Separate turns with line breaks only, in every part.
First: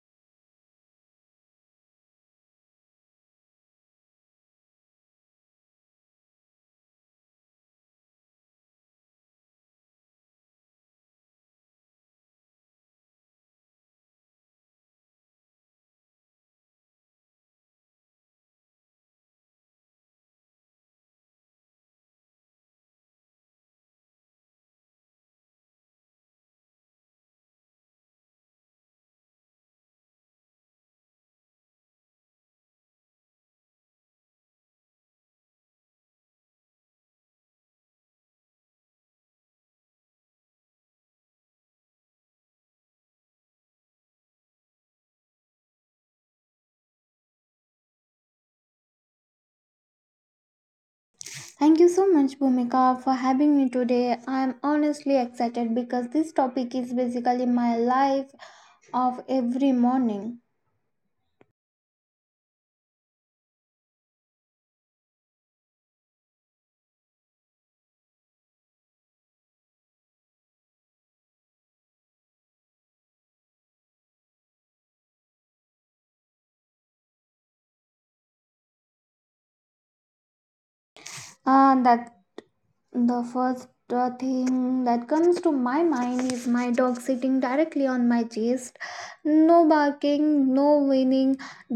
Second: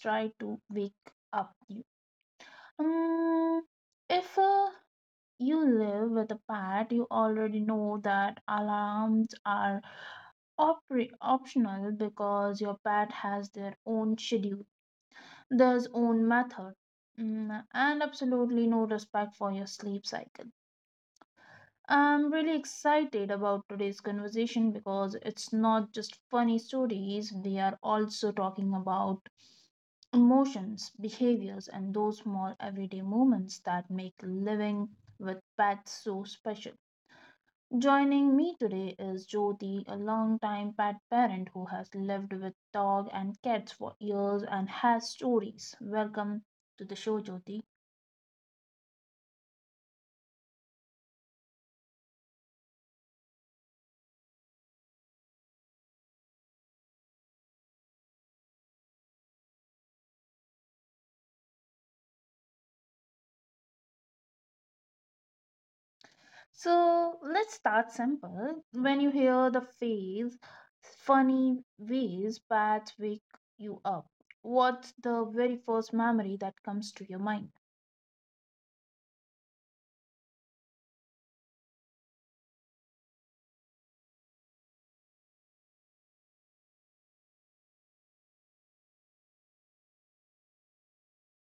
try to wake up you. Um, if you live with a pet, you already know that alarms are optional because your pet has their own schedule their own method. Mm, and absolutely no respect for your sleep cycle. I'm really excited about today's conversation because it's not just funny stories, we are also talking about emotions, behaviors, and those small everyday moments that make living with pets so special. Joining me today is Jyoti, a longtime pet parent who has lived with dog and cats for years and has stories. Welcome to the show, Jyoti.
Thank you so much, Bhumika, for having me today. I'm honestly excited because this topic is basically my life of every morning.
So let's start simple. When you hear the phrase funny ways bats wake you up, what's the very first memory that comes to your mind?
Ah, that's The first thing that comes to my mind is my dog sitting directly on my chest. No barking, no whining,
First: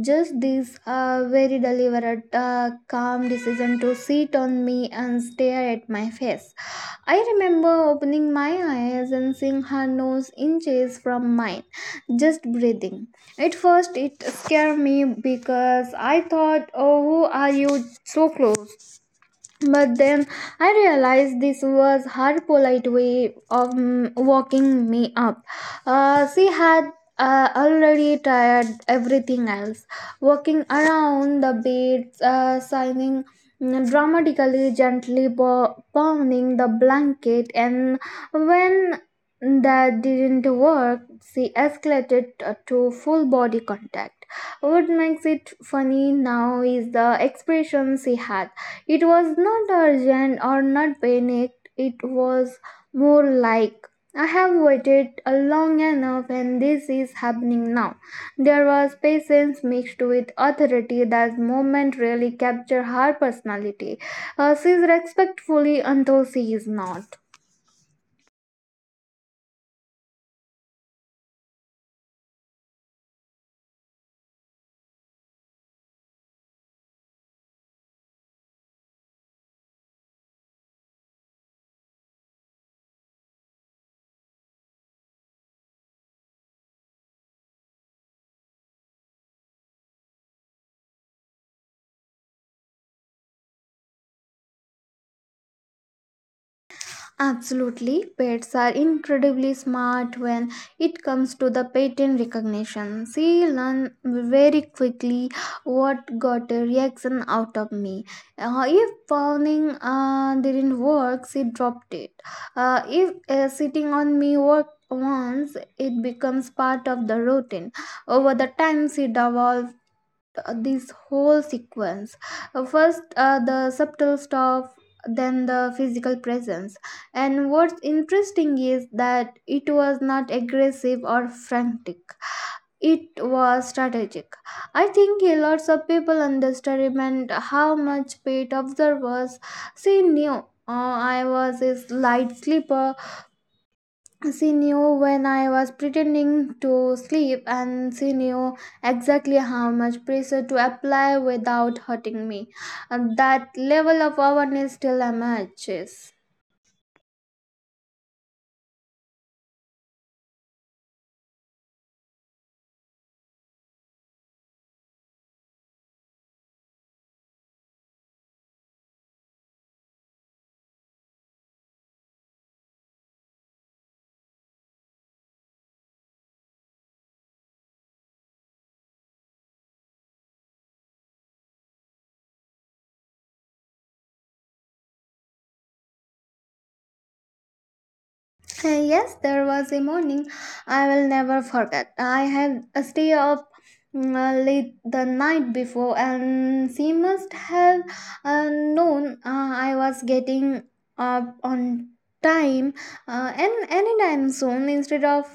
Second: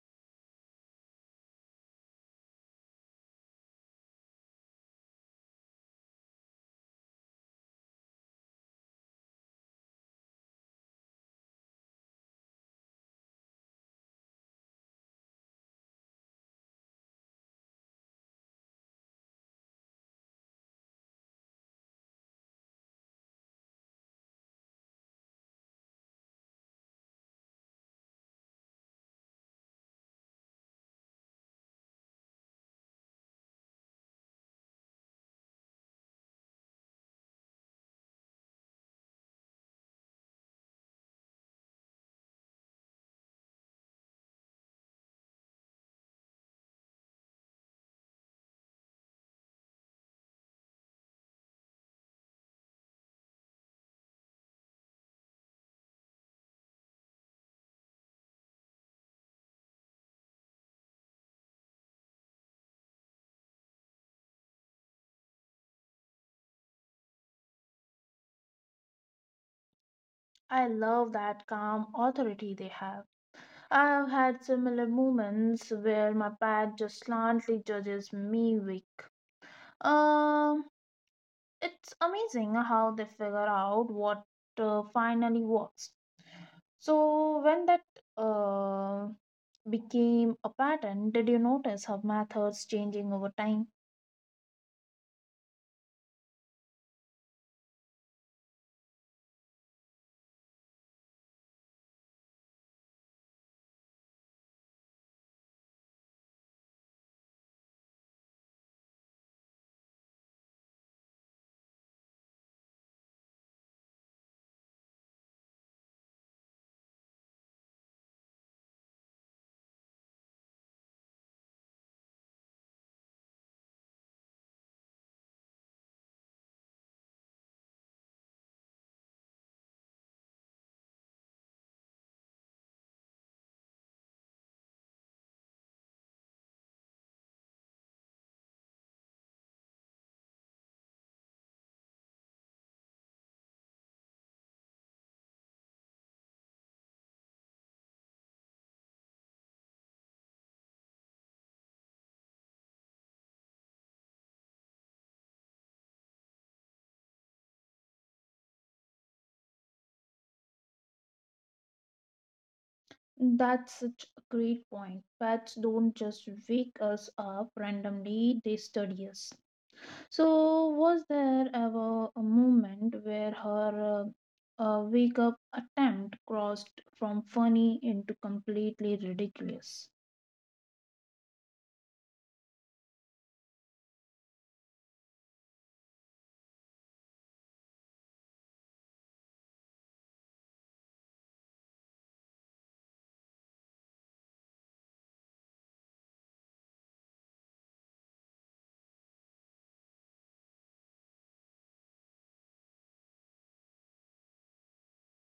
just this very deliberate, calm decision to sit on me and stare at my face. I remember opening my eyes and seeing her nose inches from mine, just breathing. At first, it scared me because I thought, oh, who are you so close? But then I realized this was her polite way of walking me up. She had already tried everything else, walking around the bed, signing dramatically, gently pounding the blanket, and when that didn't work, she escalated to full body contact. What makes it funny now is the expression she had, it was not urgent or not panicked, it was more like, I have waited long enough and this is happening now. There was patience mixed with authority, that moment really captured her personality. She is respectfully until she is not.
I love that calm authority they have. I've had similar moments where my pet just slantly judges me weak. Um, it's amazing how they figure out what finally works. So when that uh, became a pattern, did you notice how methods changing over time?
Absolutely, pets are incredibly smart when it comes to the pattern recognition. She learn very quickly what got a reaction out of me. If pounding didn't work, she dropped it. If sitting on me worked once, it becomes part of the routine. Over the time, she developed this whole sequence. First, the subtle stuff, then the physical presence. And what's interesting is that it was not aggressive or frantic. It was strategic. I think a lots of people underestimate how much paid observers. She knew I was a light sleeper, she knew when I was pretending to sleep, and she knew exactly how much pressure to apply without hurting me. And that level of awareness still matches.
That's such a great point. Pets don't just wake us up randomly, they study us. So, was there ever a moment where her wake up attempt crossed from funny into completely ridiculous?
Yes, there was a morning I will never forget. I had a stay up late the night before, and she must have known I was getting up on time and anytime soon. Instead of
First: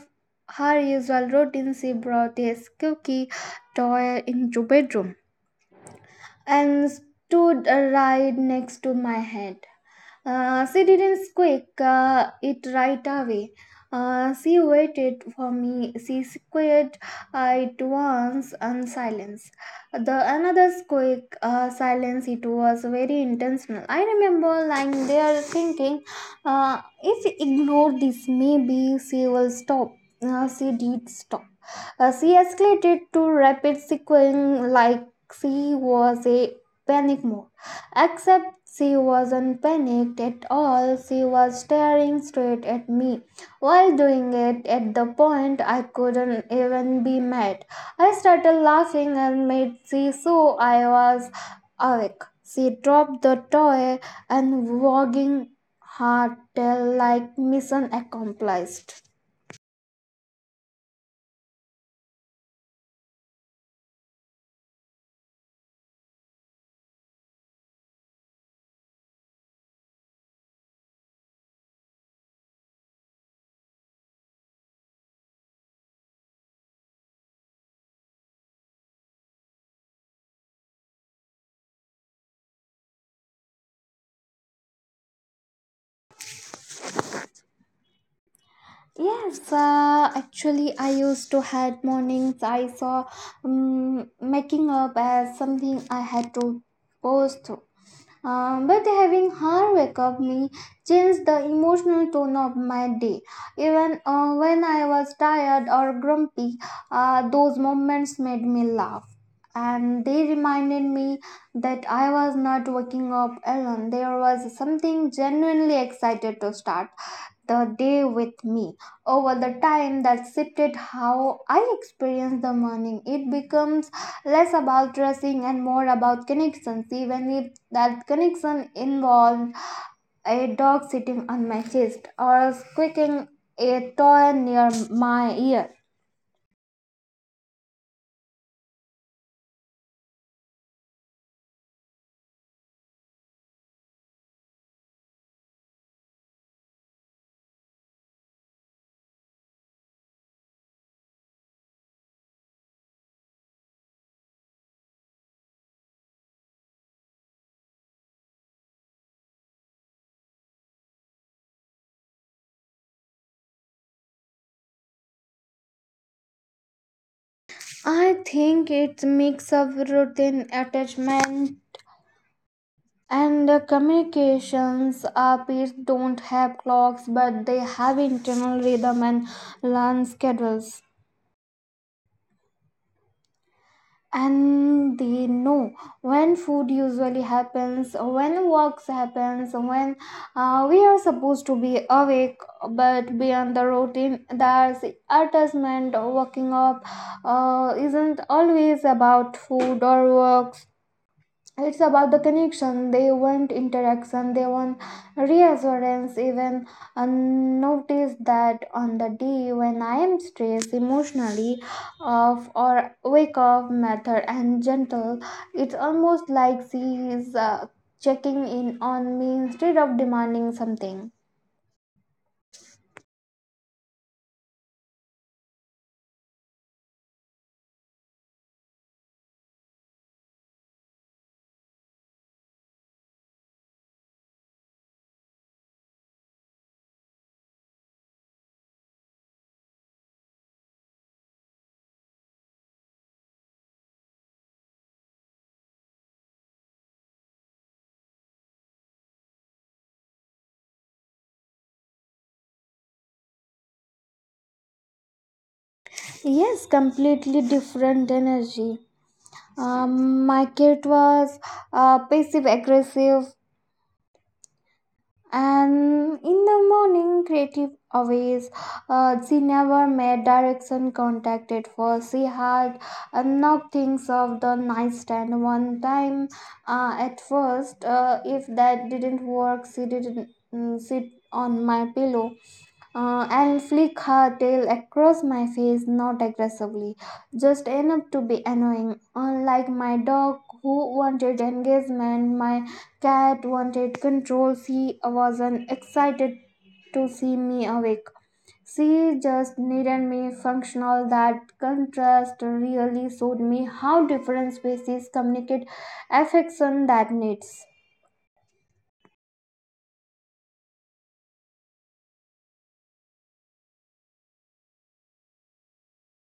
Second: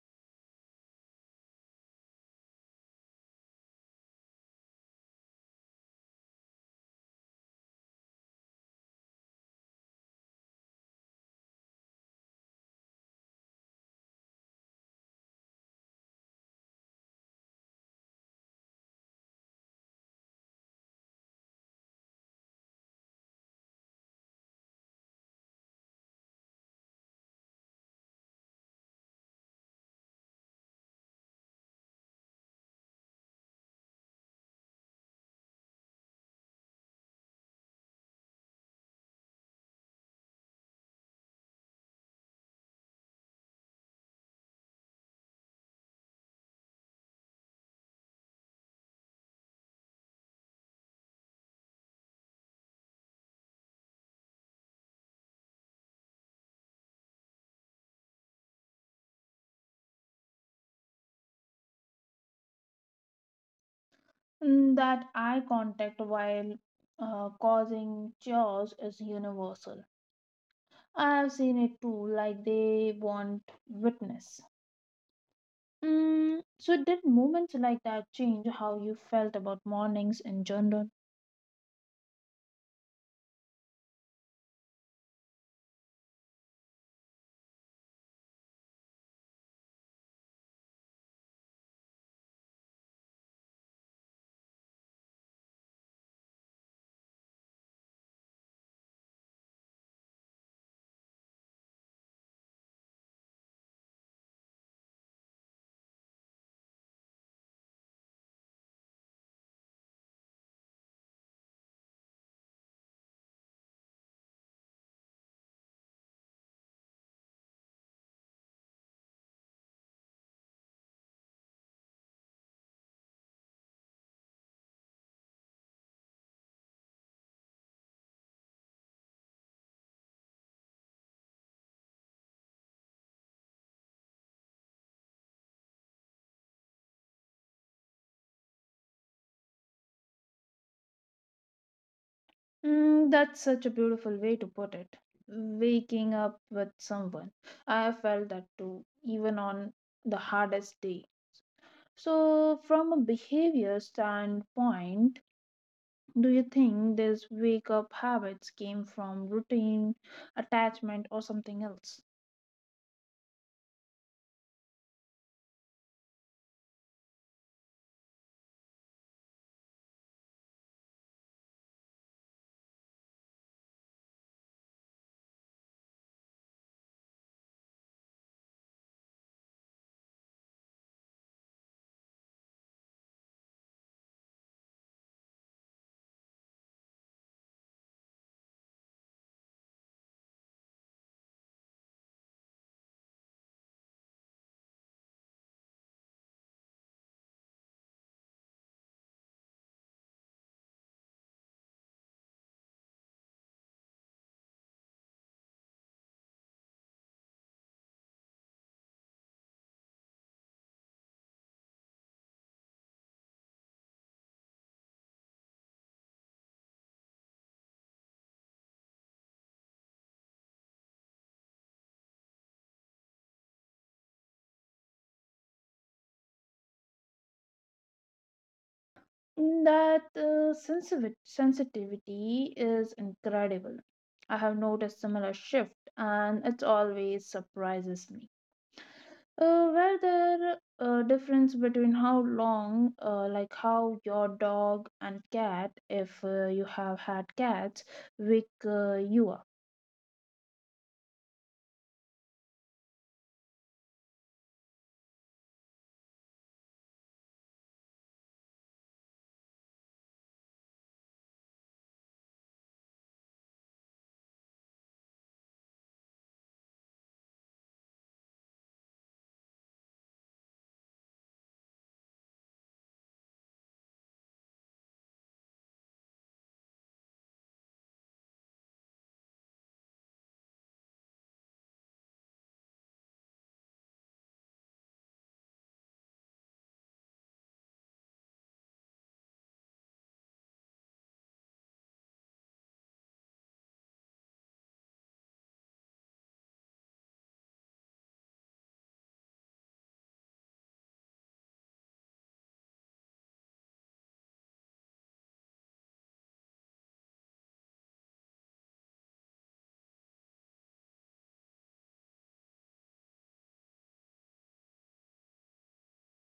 her usual routine, she brought a cookie toy into bedroom and stood right next to my head. She didn't squeak it right away. She waited for me. She squeaked it once and silence. The another squeak, silence. It was very intentional. I remember lying there thinking, if she ignored this, maybe she will stop. She did stop. She escalated to rapid sequence like she was a panic mode. Except she wasn't panicked at all, she was staring straight at me. While doing it, at the point I couldn't even be mad. I started laughing and made she so I was awake. She dropped the toy and wagging her tail like mission accomplished.
And that eye contact while causing chores is universal. I've seen it too, like they want witness. Mm, so, did moments like that change how you felt about mornings in general?
Yes, actually, I used to had mornings. I saw making up as something I had to post, but having her wake up me changed the emotional tone of my day. Even when I was tired or grumpy, those moments made me laugh. And they reminded me that I was not waking up alone. There was something genuinely excited to start the day with me. Over the time that shifted how I experience the morning, it becomes less about dressing and more about connections, even if that connection involved a dog sitting on my chest or squeaking a toy near my ear.
Mm, that's such a beautiful way to put it. Waking up with someone. I felt that too, even on the hardest day. So, from a behavior standpoint, do you think these wake up habits came from routine, attachment, or something else?
I think it's a mix of routine attachment and communications. Our pets don't have clocks, but they have internal rhythm and learn schedules, and they know when food usually happens, when walks happens, when we are supposed to be awake. But beyond the routine there's adjustment. Waking up isn't always about food or work, it's about the connection, they want interaction, they want reassurance. Even notice that on the day when I am stressed, emotionally off, or wake up method and gentle, it's almost like she is checking in on me instead of demanding something.
That sensitivity is incredible. I have noticed similar shift, and it always surprises me. Were there a difference between how long, like how your dog and cat, if you have had cats, wake you up?
Yes, completely different energy. My cat was passive aggressive. And in the morning, creative always. She never made direction contact at first. She had enough things of the nightstand one time. At first, if that didn't work, she didn't sit on my pillow and flick her tail across my face, not aggressively, just enough to be annoying. Unlike my dog, who wanted engagement, my cat wanted control. She wasn't excited to see me awake. She just needed me functional. That contrast really showed me how different species communicate affection that needs.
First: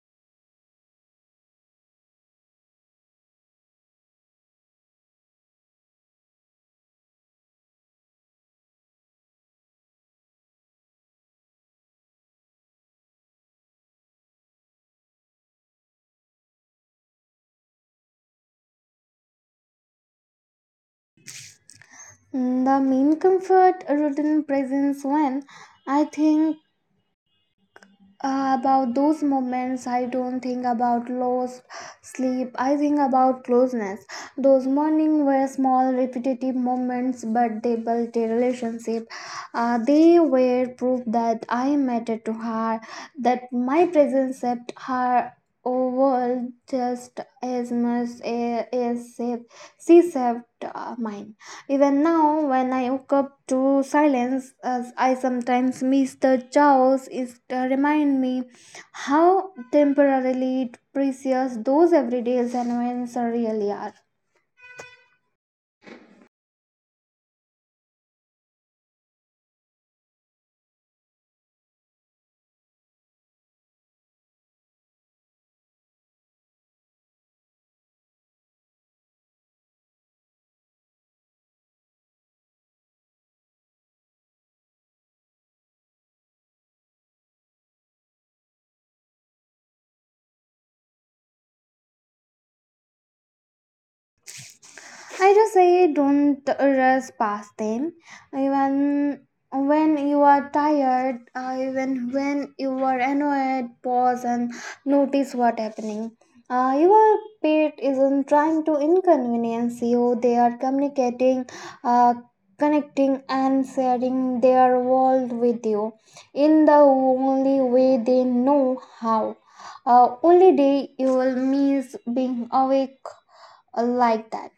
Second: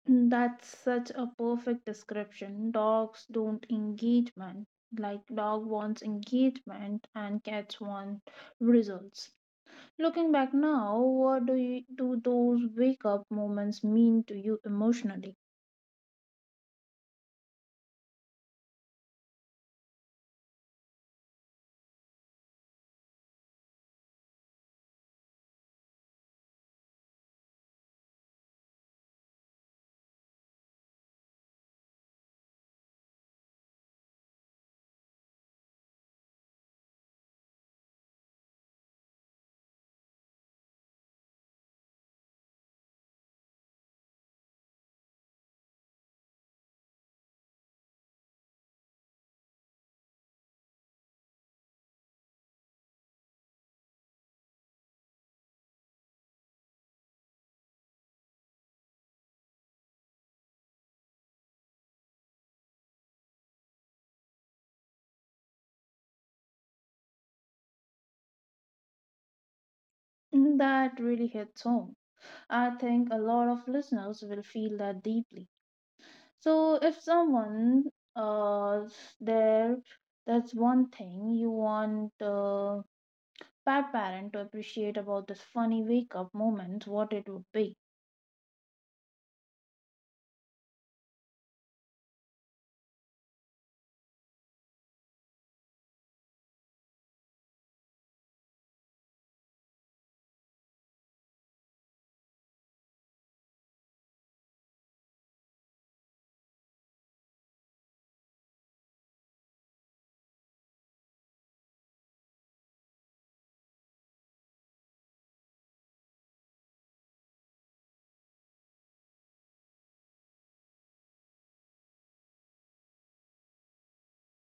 That's such a perfect description. Dogs don't engagement. Like dog wants engagement, and cats want results. Looking back now, what do you, do those wake up moments mean to you emotionally?
The mean comfort rodent presence when I think about those moments, I don't think about lost sleep. I think about closeness. Those mornings were small, repetitive moments, but they built a relationship. They were proof that I mattered to her, that my presence saved her world just as much as safe. She saved mine. Even now, when I woke up to silence, as I sometimes miss the jaws, it remind me how temporarily precious those everyday moments really are.
Mm, that really hits home. I think a lot of listeners will feel that deeply. So if someone uh there that's one thing you want pet parent to appreciate about this funny wake up moment, what it would be.
I just say don't rush past them. Even when you are tired, even when you are annoyed, pause and notice what happening. Your pet isn't trying to inconvenience you. They are communicating, uh, connecting, and sharing their world with you in the only way they know how. Only day you will miss being awake like that.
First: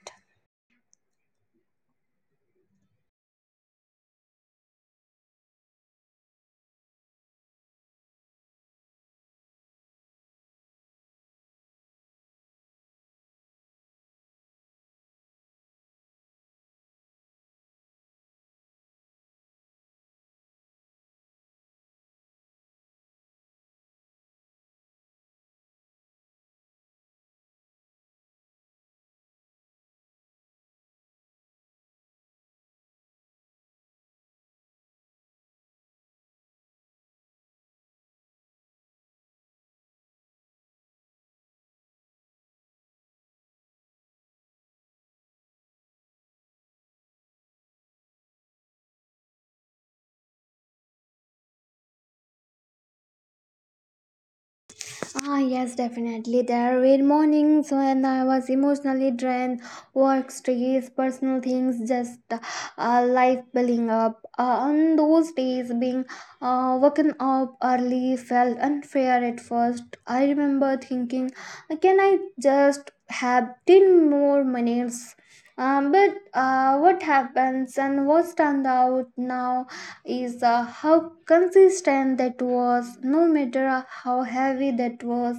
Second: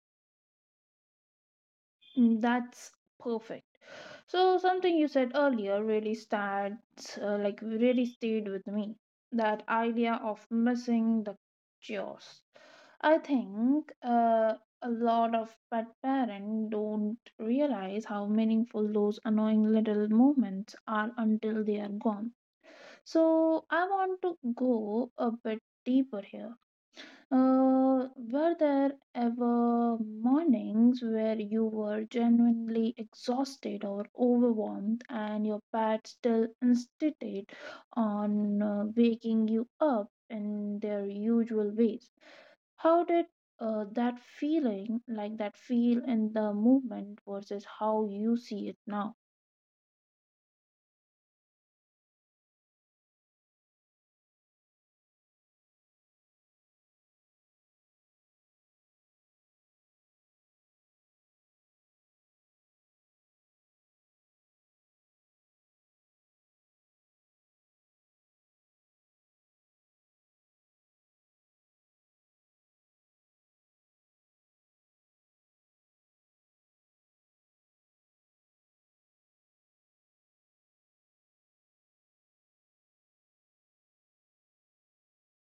Mm, that's perfect. So something you said earlier really starts like really stayed with me. That idea of missing the chaos. I think a lot of pet parents don't realize how meaningful those annoying little moments are until they are gone. So I want to go a bit deeper here, were there ever mornings where you were genuinely exhausted or overwhelmed, and your pet still insisted on waking you up in their usual ways? How did that feeling, like that feel in the movement versus how you see it now?
Ah, yes, definitely. There were mornings when I was emotionally drained, work stress, personal things, just life building up. On those days, being woken up early felt unfair at first. I remember thinking, can I just have 10 more minutes? But what happens and what stand out now is how consistent that was, no matter how heavy that was,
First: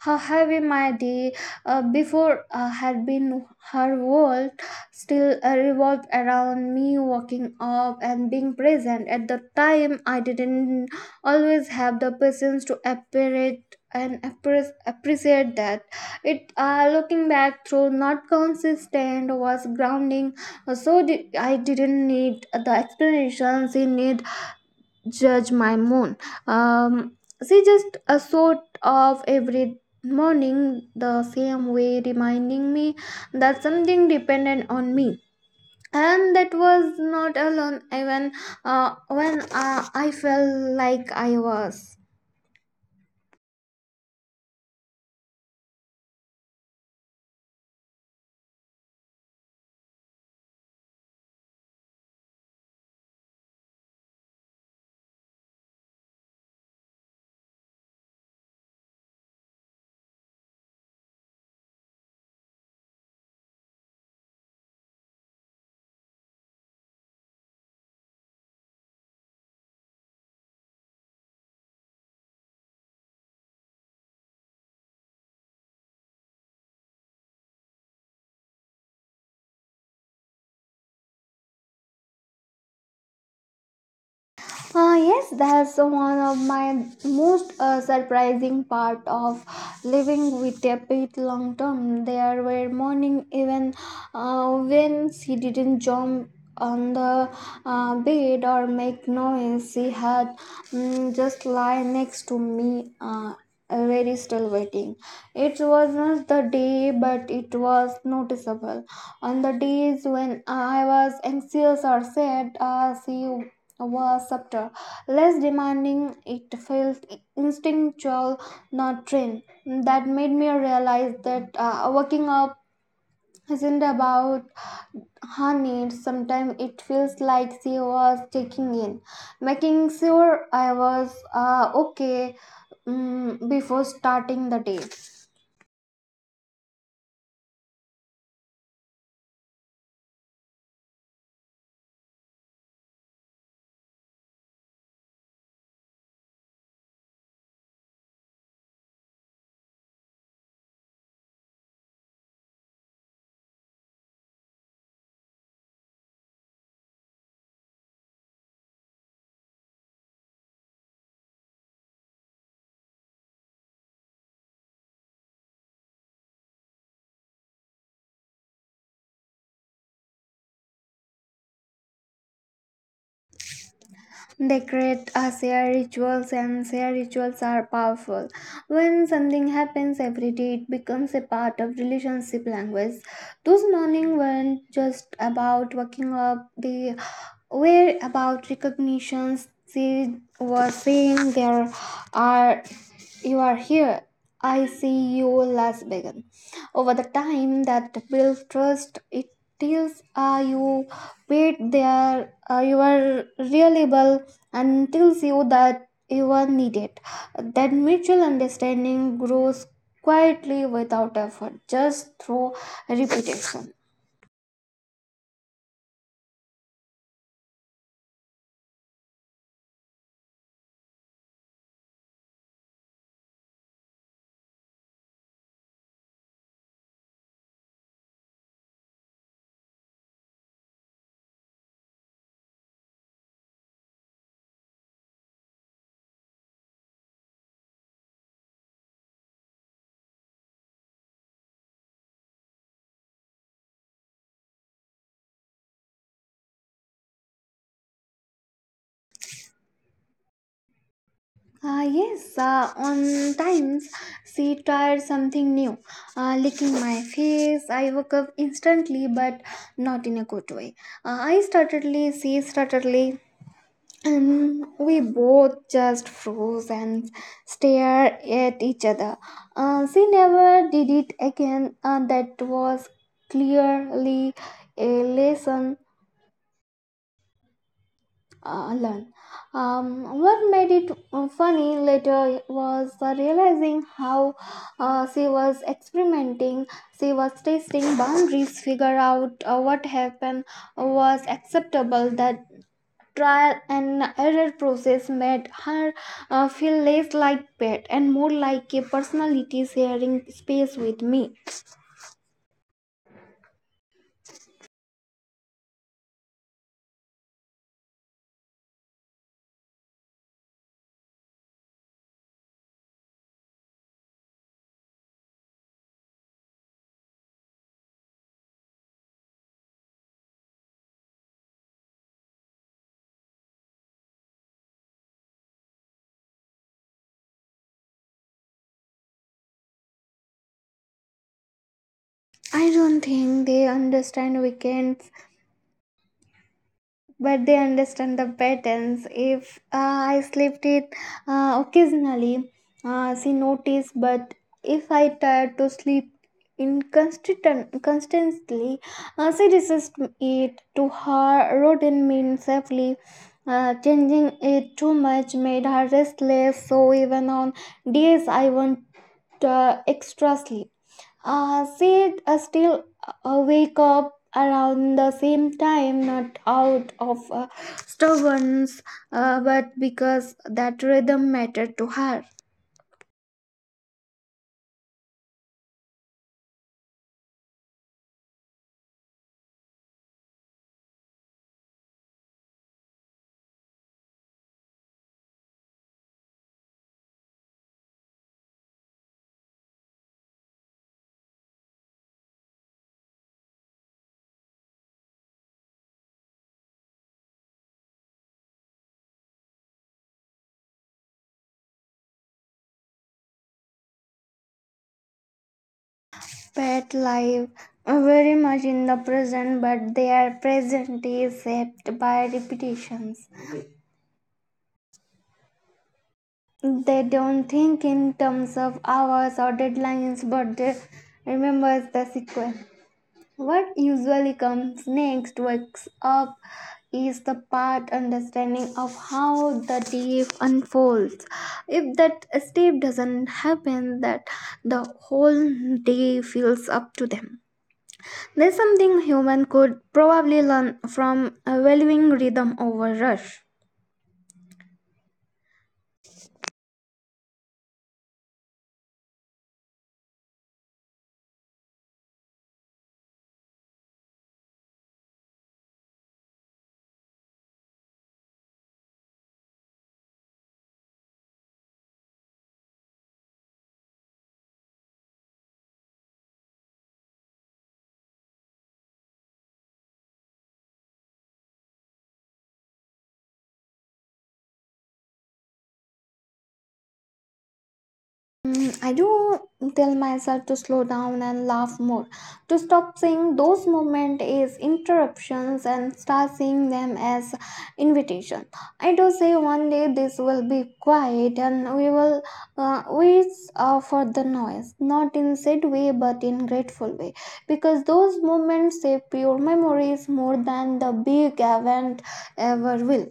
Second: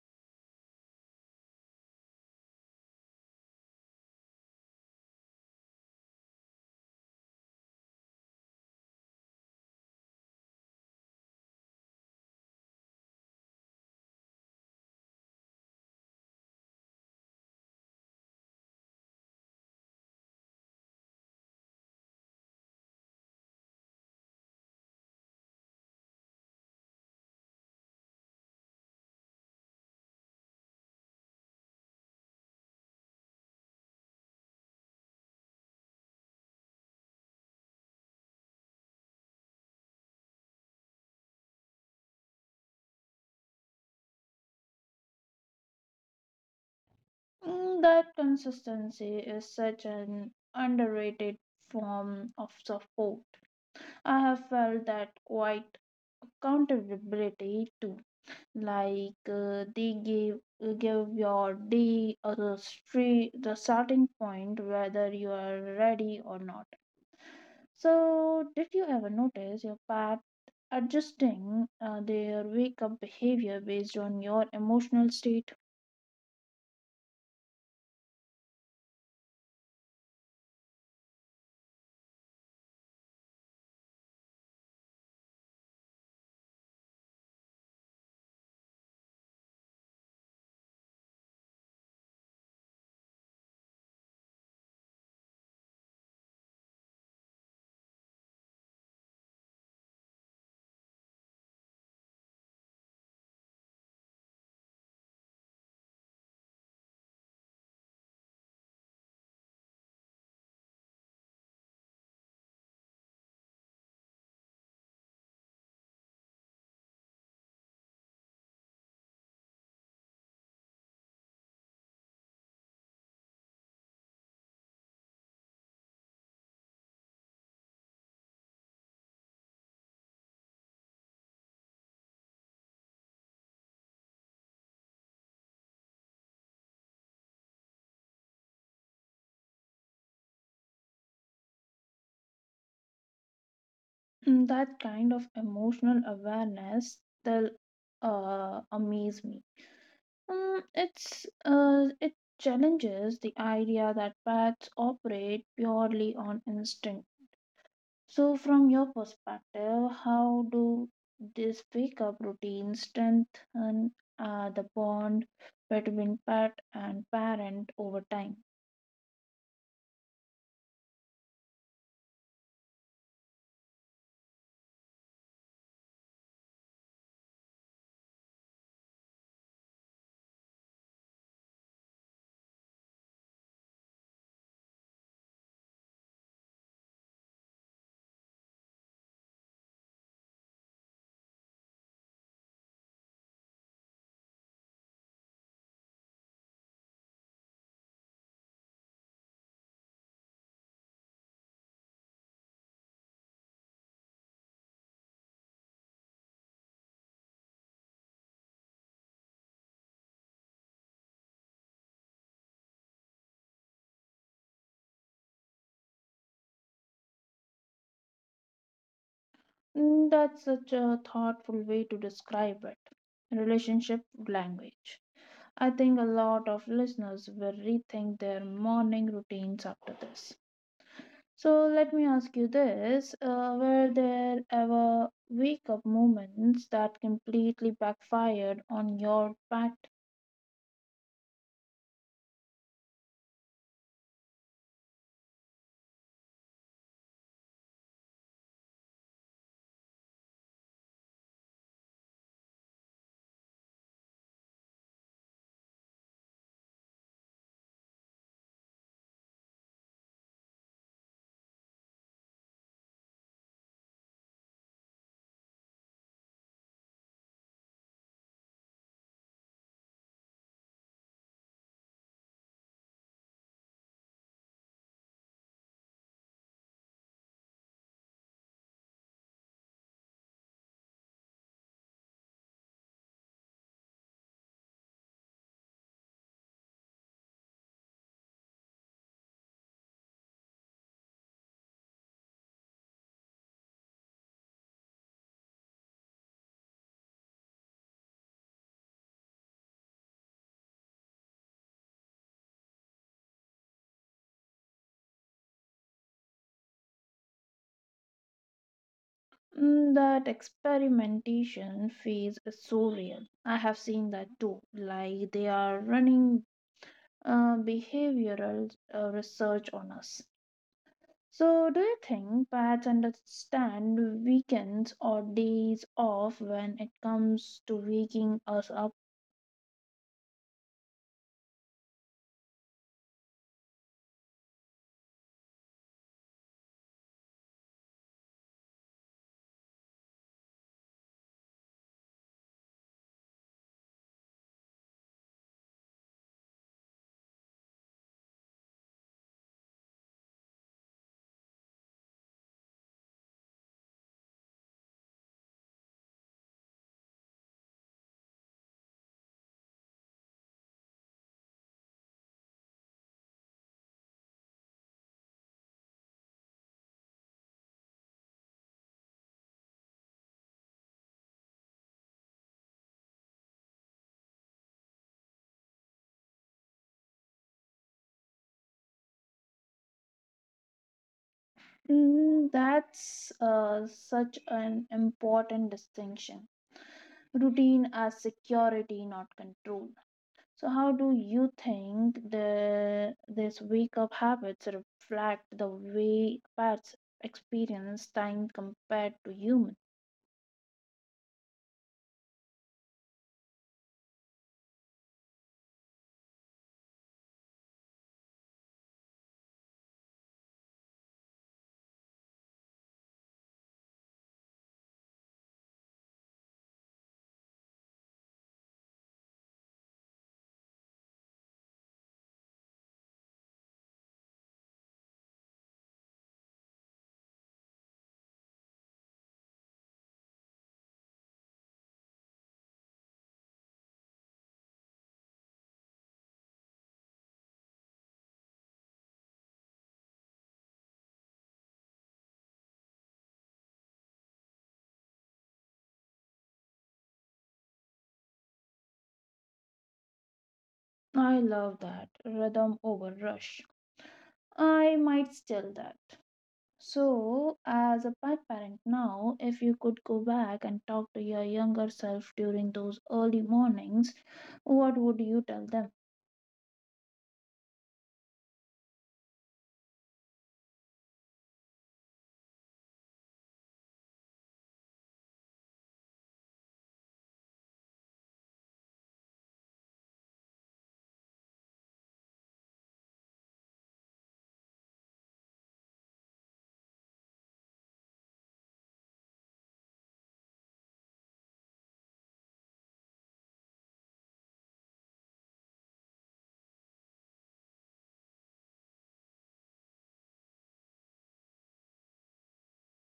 how heavy my day before had been. Her world still revolved around me waking up and being present. At the time I didn't always have the patience to appreciate and appreciate that. It looking back through, not consistent was grounding. So did, I didn't need the explanation, she need judge my moon. um, she just a sort of every morning the same way, reminding me that something depended on me, and that was not alone, even when I felt like I was.
Mm, that consistency is such an underrated form of support. I have felt that quite accountability too. Like they give your day or the street the starting point whether you are ready or not. So did you ever notice your pet adjusting their wake up behavior based on your emotional state?
Yes, that's one of my most surprising part of living with a pet long term. There were morning even when she didn't jump on the bed or make noise. She had just lie next to me. Very still, waiting. It was not the day, but it was noticeable. On the days when I was anxious or sad, she was subtler, less demanding. It felt instinctual, not trained. That made me realize that waking up isn't about her needs. Sometimes it feels like she was checking in, making sure I was okay before starting the day.
Mm, that kind of emotional awareness still amaze me. Mm, it's it challenges the idea that pets operate purely on instinct. So, from your perspective, how do these wake-up routines strengthen the bond between pet and parent over time?
They create a shared rituals and shared rituals are powerful. When something happens every day, it becomes a part of relationship language. Those morning weren't just about waking up, they were about recognitions. They were saying there are you are here. I see you Las Vegas over the time that builds trust. It is you paid there, you are reliable, and tells you that you are needed, that mutual understanding grows quietly without effort, just through repetition.
Mm, that's such a thoughtful way to describe it. Relationship language. I think a lot of listeners will rethink their morning routines after this. So let me ask you this, were there ever wake up moments that completely backfired on your pact?
Ah, yes, on times she tried something new, licking my face. I woke up instantly, but not in a good way. I startedly, she startedly. We both just froze and stared at each other. She never did it again, and that was clearly a lesson learned. What made it funny later was realizing how she was experimenting, she was testing boundaries, figure out what happened was acceptable. That trial and error process made her feel less like pet and more like a personality sharing space with me.
Mm, that experimentation phase is so real. I have seen that too. Like they are running behavioral research on us. So, do you think pets understand weekends or days off when it comes to waking us up?
I don't think they understand weekends, but they understand the patterns. If I slept it occasionally, she noticed. But if I tried to sleep inconsistently, she resist it. To her rodent means safely, changing it too much made her restless. So even on days I want extra sleep, she still wake up around the same time, not out of stubbornness, but because that rhythm mattered to her.
Mm, that's such an important distinction. Routine as security, not control. So, how do you think the this wake up habits reflect the way pets experience time compared to human?
Pet life very much in the present, but their present is shaped by repetitions. They don't think in terms of hours or deadlines, but they remember the sequence. What usually comes next wakes up is the part understanding of how the day unfolds. If that step doesn't happen, that the whole day feels up to them. There's something human could probably learn from valuing rhythm over rush.
I love that rhythm over rush. I might steal that. So, as a pet parent now, if you could go back and talk to your younger self during those early mornings, what would you tell them?
I do tell myself to slow down and laugh more, to stop seeing those moments as interruptions and start seeing them as invitation. I do say one day this will be quiet and we will wait for the noise, not in sad way but in grateful way, because those moments save pure memories more than the big event ever will.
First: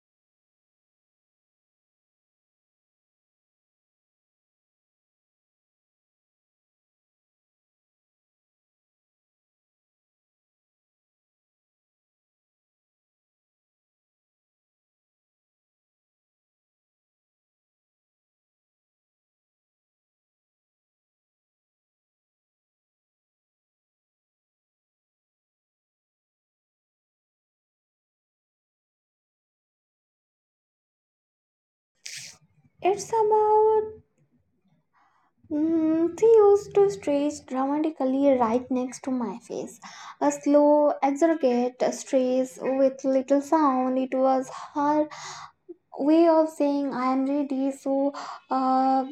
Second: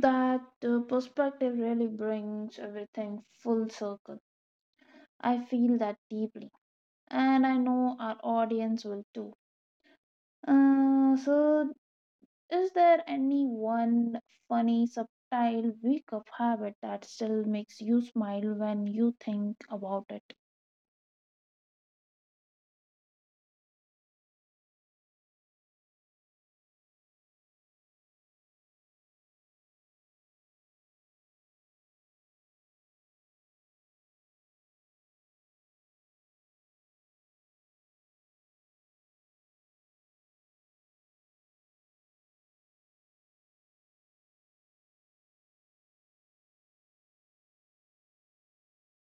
That perspective really brings everything full circle. I feel that deeply, and I know our audience will too. So, is there any one funny, subtle wake up habit that still makes you smile when you think about it?
It's about she used to stretch dramatically right next to my face. A slow, exaggerate stretch with little sound. It was her way of saying, I am ready, so uh,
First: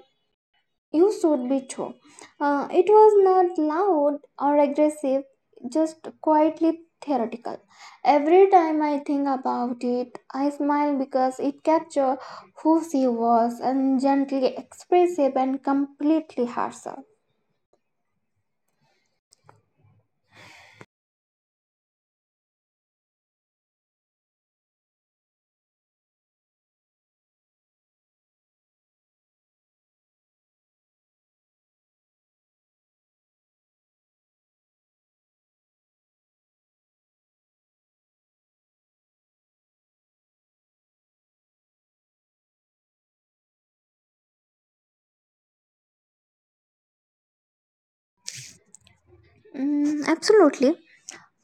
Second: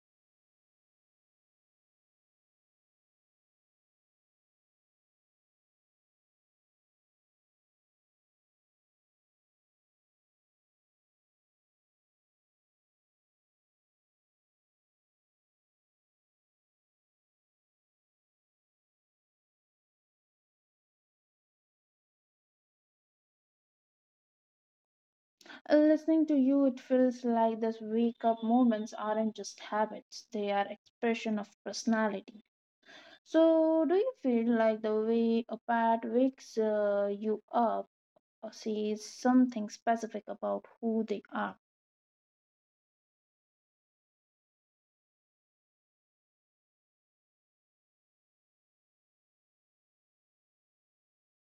you should be too. It was not loud or aggressive, just quietly theoretical. Every time I think about it, I smile because it captured who she was and gently expressive and completely herself.
Listening to you, it feels like these wake up moments aren't just habits, they are expression of personality. So, do you feel like the way a pet wakes you up or says something specific about who they are?
Mm, absolutely.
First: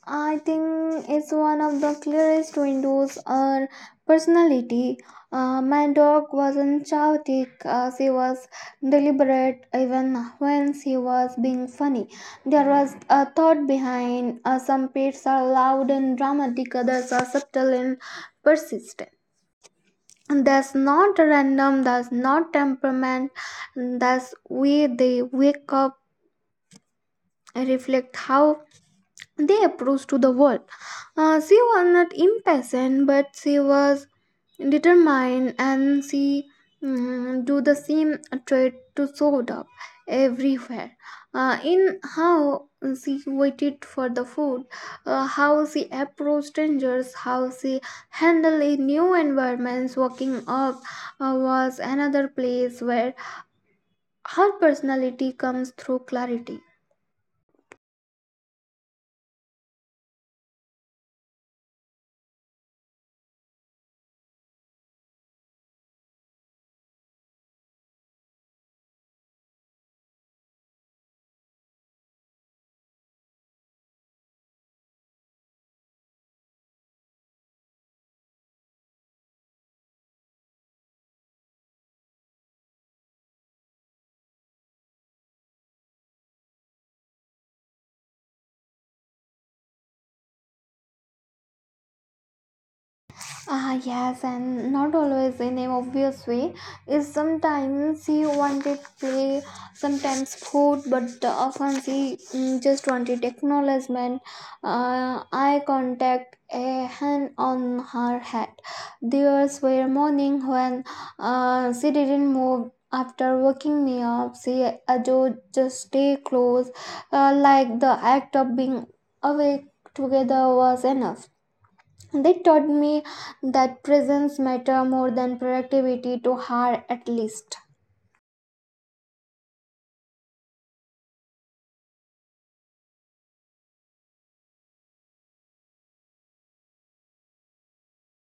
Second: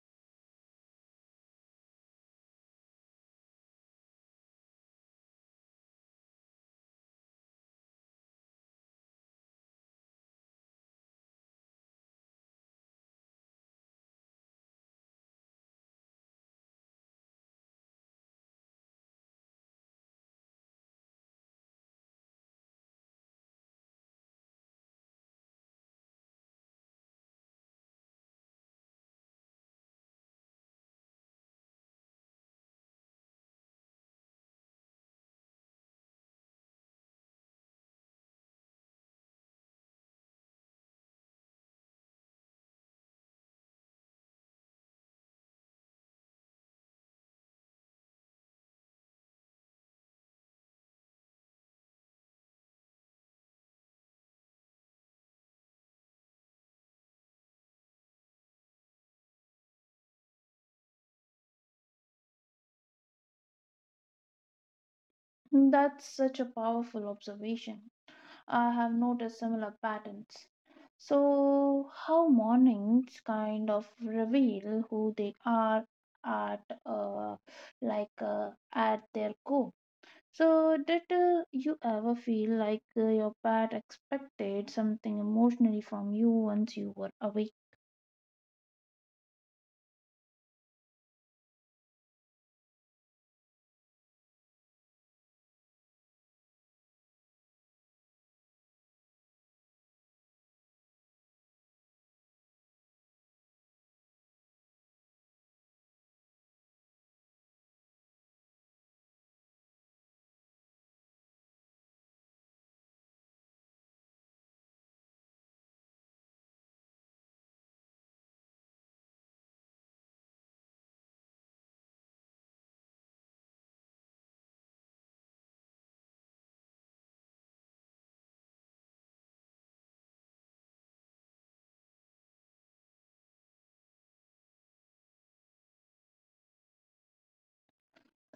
I think it's one of the clearest windows or personality. My dog wasn't chaotic, she was deliberate even when she was being funny. There was a thought behind some pets are loud and dramatic, others are subtle and persistent. And that's not random, that's not temperament, that's way they wake up, reflect how they approach to the world. She was not impatient, but she was determined, and she do the same trait to show up everywhere. In how she waited for the food, how she approached strangers, how she handled a new environments, walking up was another place where her personality comes through clarity.
That's such a powerful observation. I have noticed similar patterns. So, how mornings kind of reveal who they are at at their core. So, did you ever feel like your pet expected something emotionally from you once you were awake?
Ah, yes, and not always in an obvious way. Is sometimes he wanted play, sometimes food, but often he just wanted acknowledgement, eye contact, a hand on her head. There were morning when she didn't move. After waking me up, she adored just stay close, like the act of being awake together was enough. They taught me that presence matter more than productivity, to her at least.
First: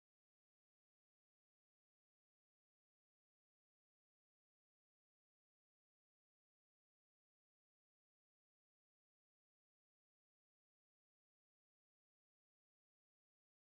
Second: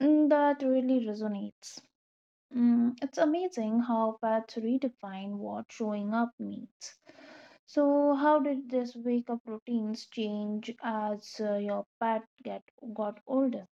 Mm, that really resonates. Mm, it's amazing how pets redefine what showing up means. So, how did this wake up routines change as your pet get got older?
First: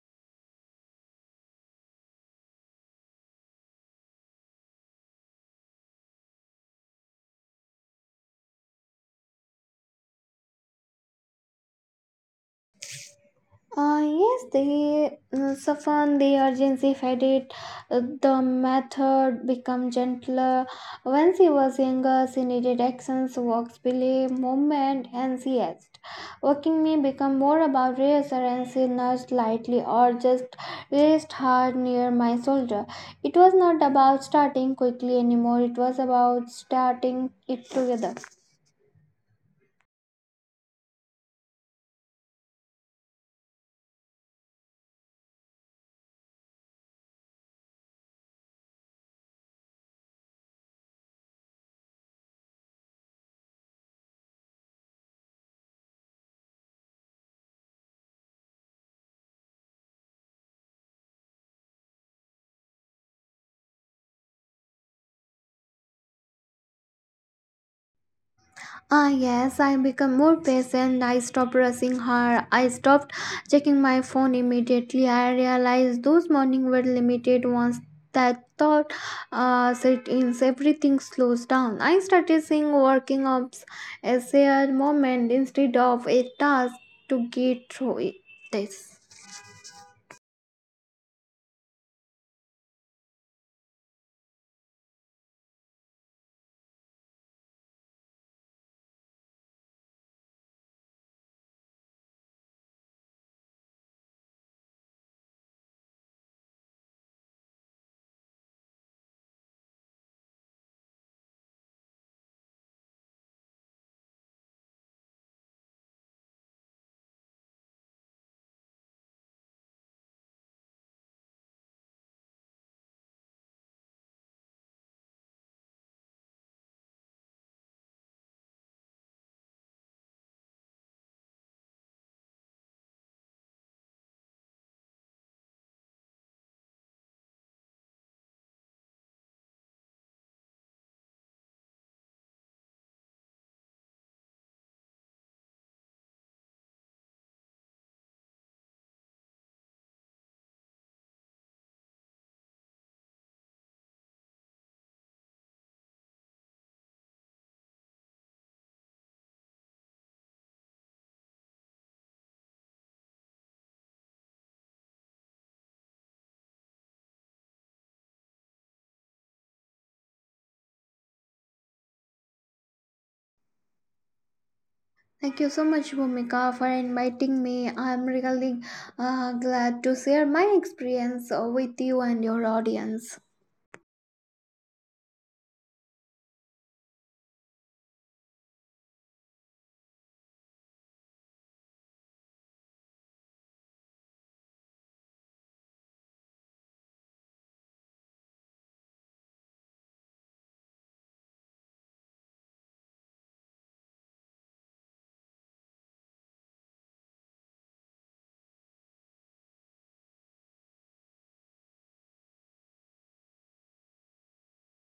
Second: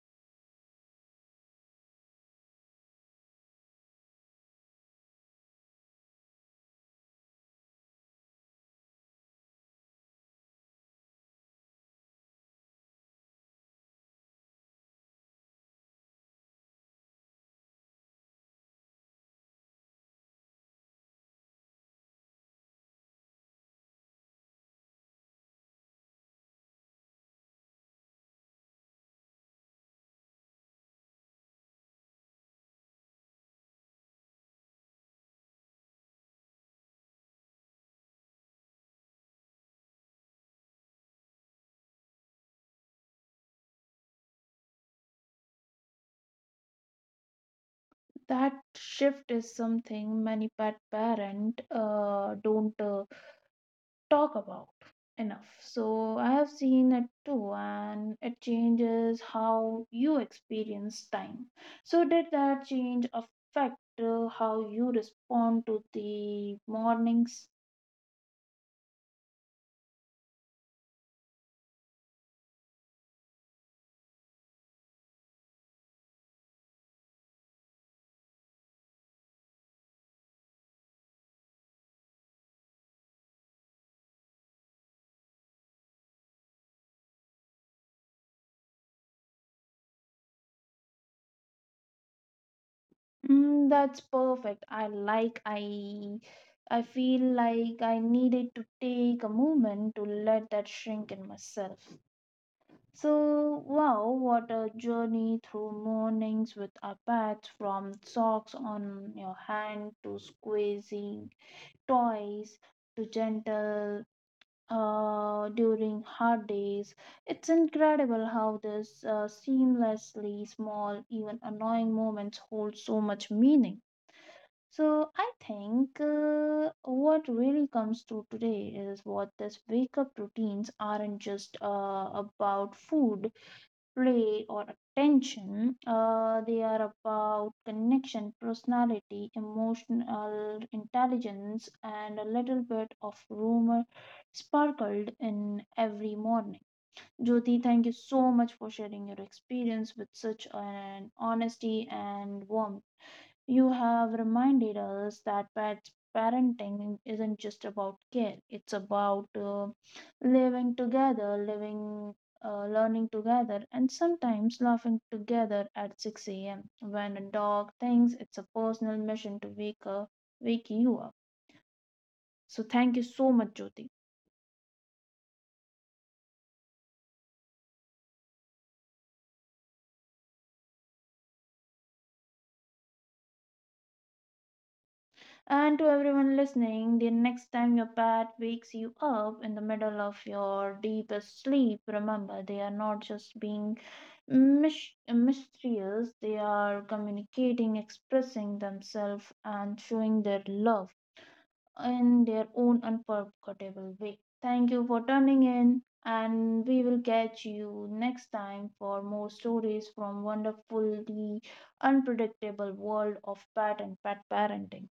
Yes, they soften the urgency, fed it. The method become gentler. When she was younger, she needed actions, walks, belief, movement, and she asked. Walking me become more about reassurance. She nudged lightly or just raised her near my shoulder. It was not about starting quickly anymore. It was about starting it together.
That shift is something many pet parents don't talk about enough. So I have seen it too, and it changes how you experience time. So, did that change affect how you respond to the mornings?
Ah, yes, I become more patient. I stopped rushing her. I stopped checking my phone immediately. I realized those mornings were limited. Once that thought set in, everything slows down. I started seeing working ups as a moment instead of a task to get through it. This.
Mm, that's perfect. I like, I. I feel like I needed to take a moment to let that shrink in myself. So, wow, what a journey through mornings with our pets, from socks on your hand to squeezing toys to gentle during hard days. It's incredible how this seamlessly small, even annoying moments hold so much meaning. So, I think what really comes through today is what these wake up routines aren't just about food play or attention, they are about connection personality emotional intelligence and a little bit of rumor sparkled in every morning. Jyoti, thank you so much for sharing your experience with such an honesty and warmth. You have reminded us that pet parenting isn't just about care, it's about living together, living, learning together, and sometimes laughing together at 6 a.m. when a dog thinks it's a personal mission to wake, up, wake you up. So, thank you so much, Jyoti.
Thank you so much, Bhumika, for inviting me. I'm really glad to share my experience with you and your audience.
And to everyone listening, the next time your pet wakes you up in the middle of your deepest sleep, remember they are not just being mysterious. They are communicating, expressing themselves, and showing their love in their own unforgettable way. Thank you for tuning in, and we will catch you next time for more stories from wonderfully unpredictable world of pet and pet parenting.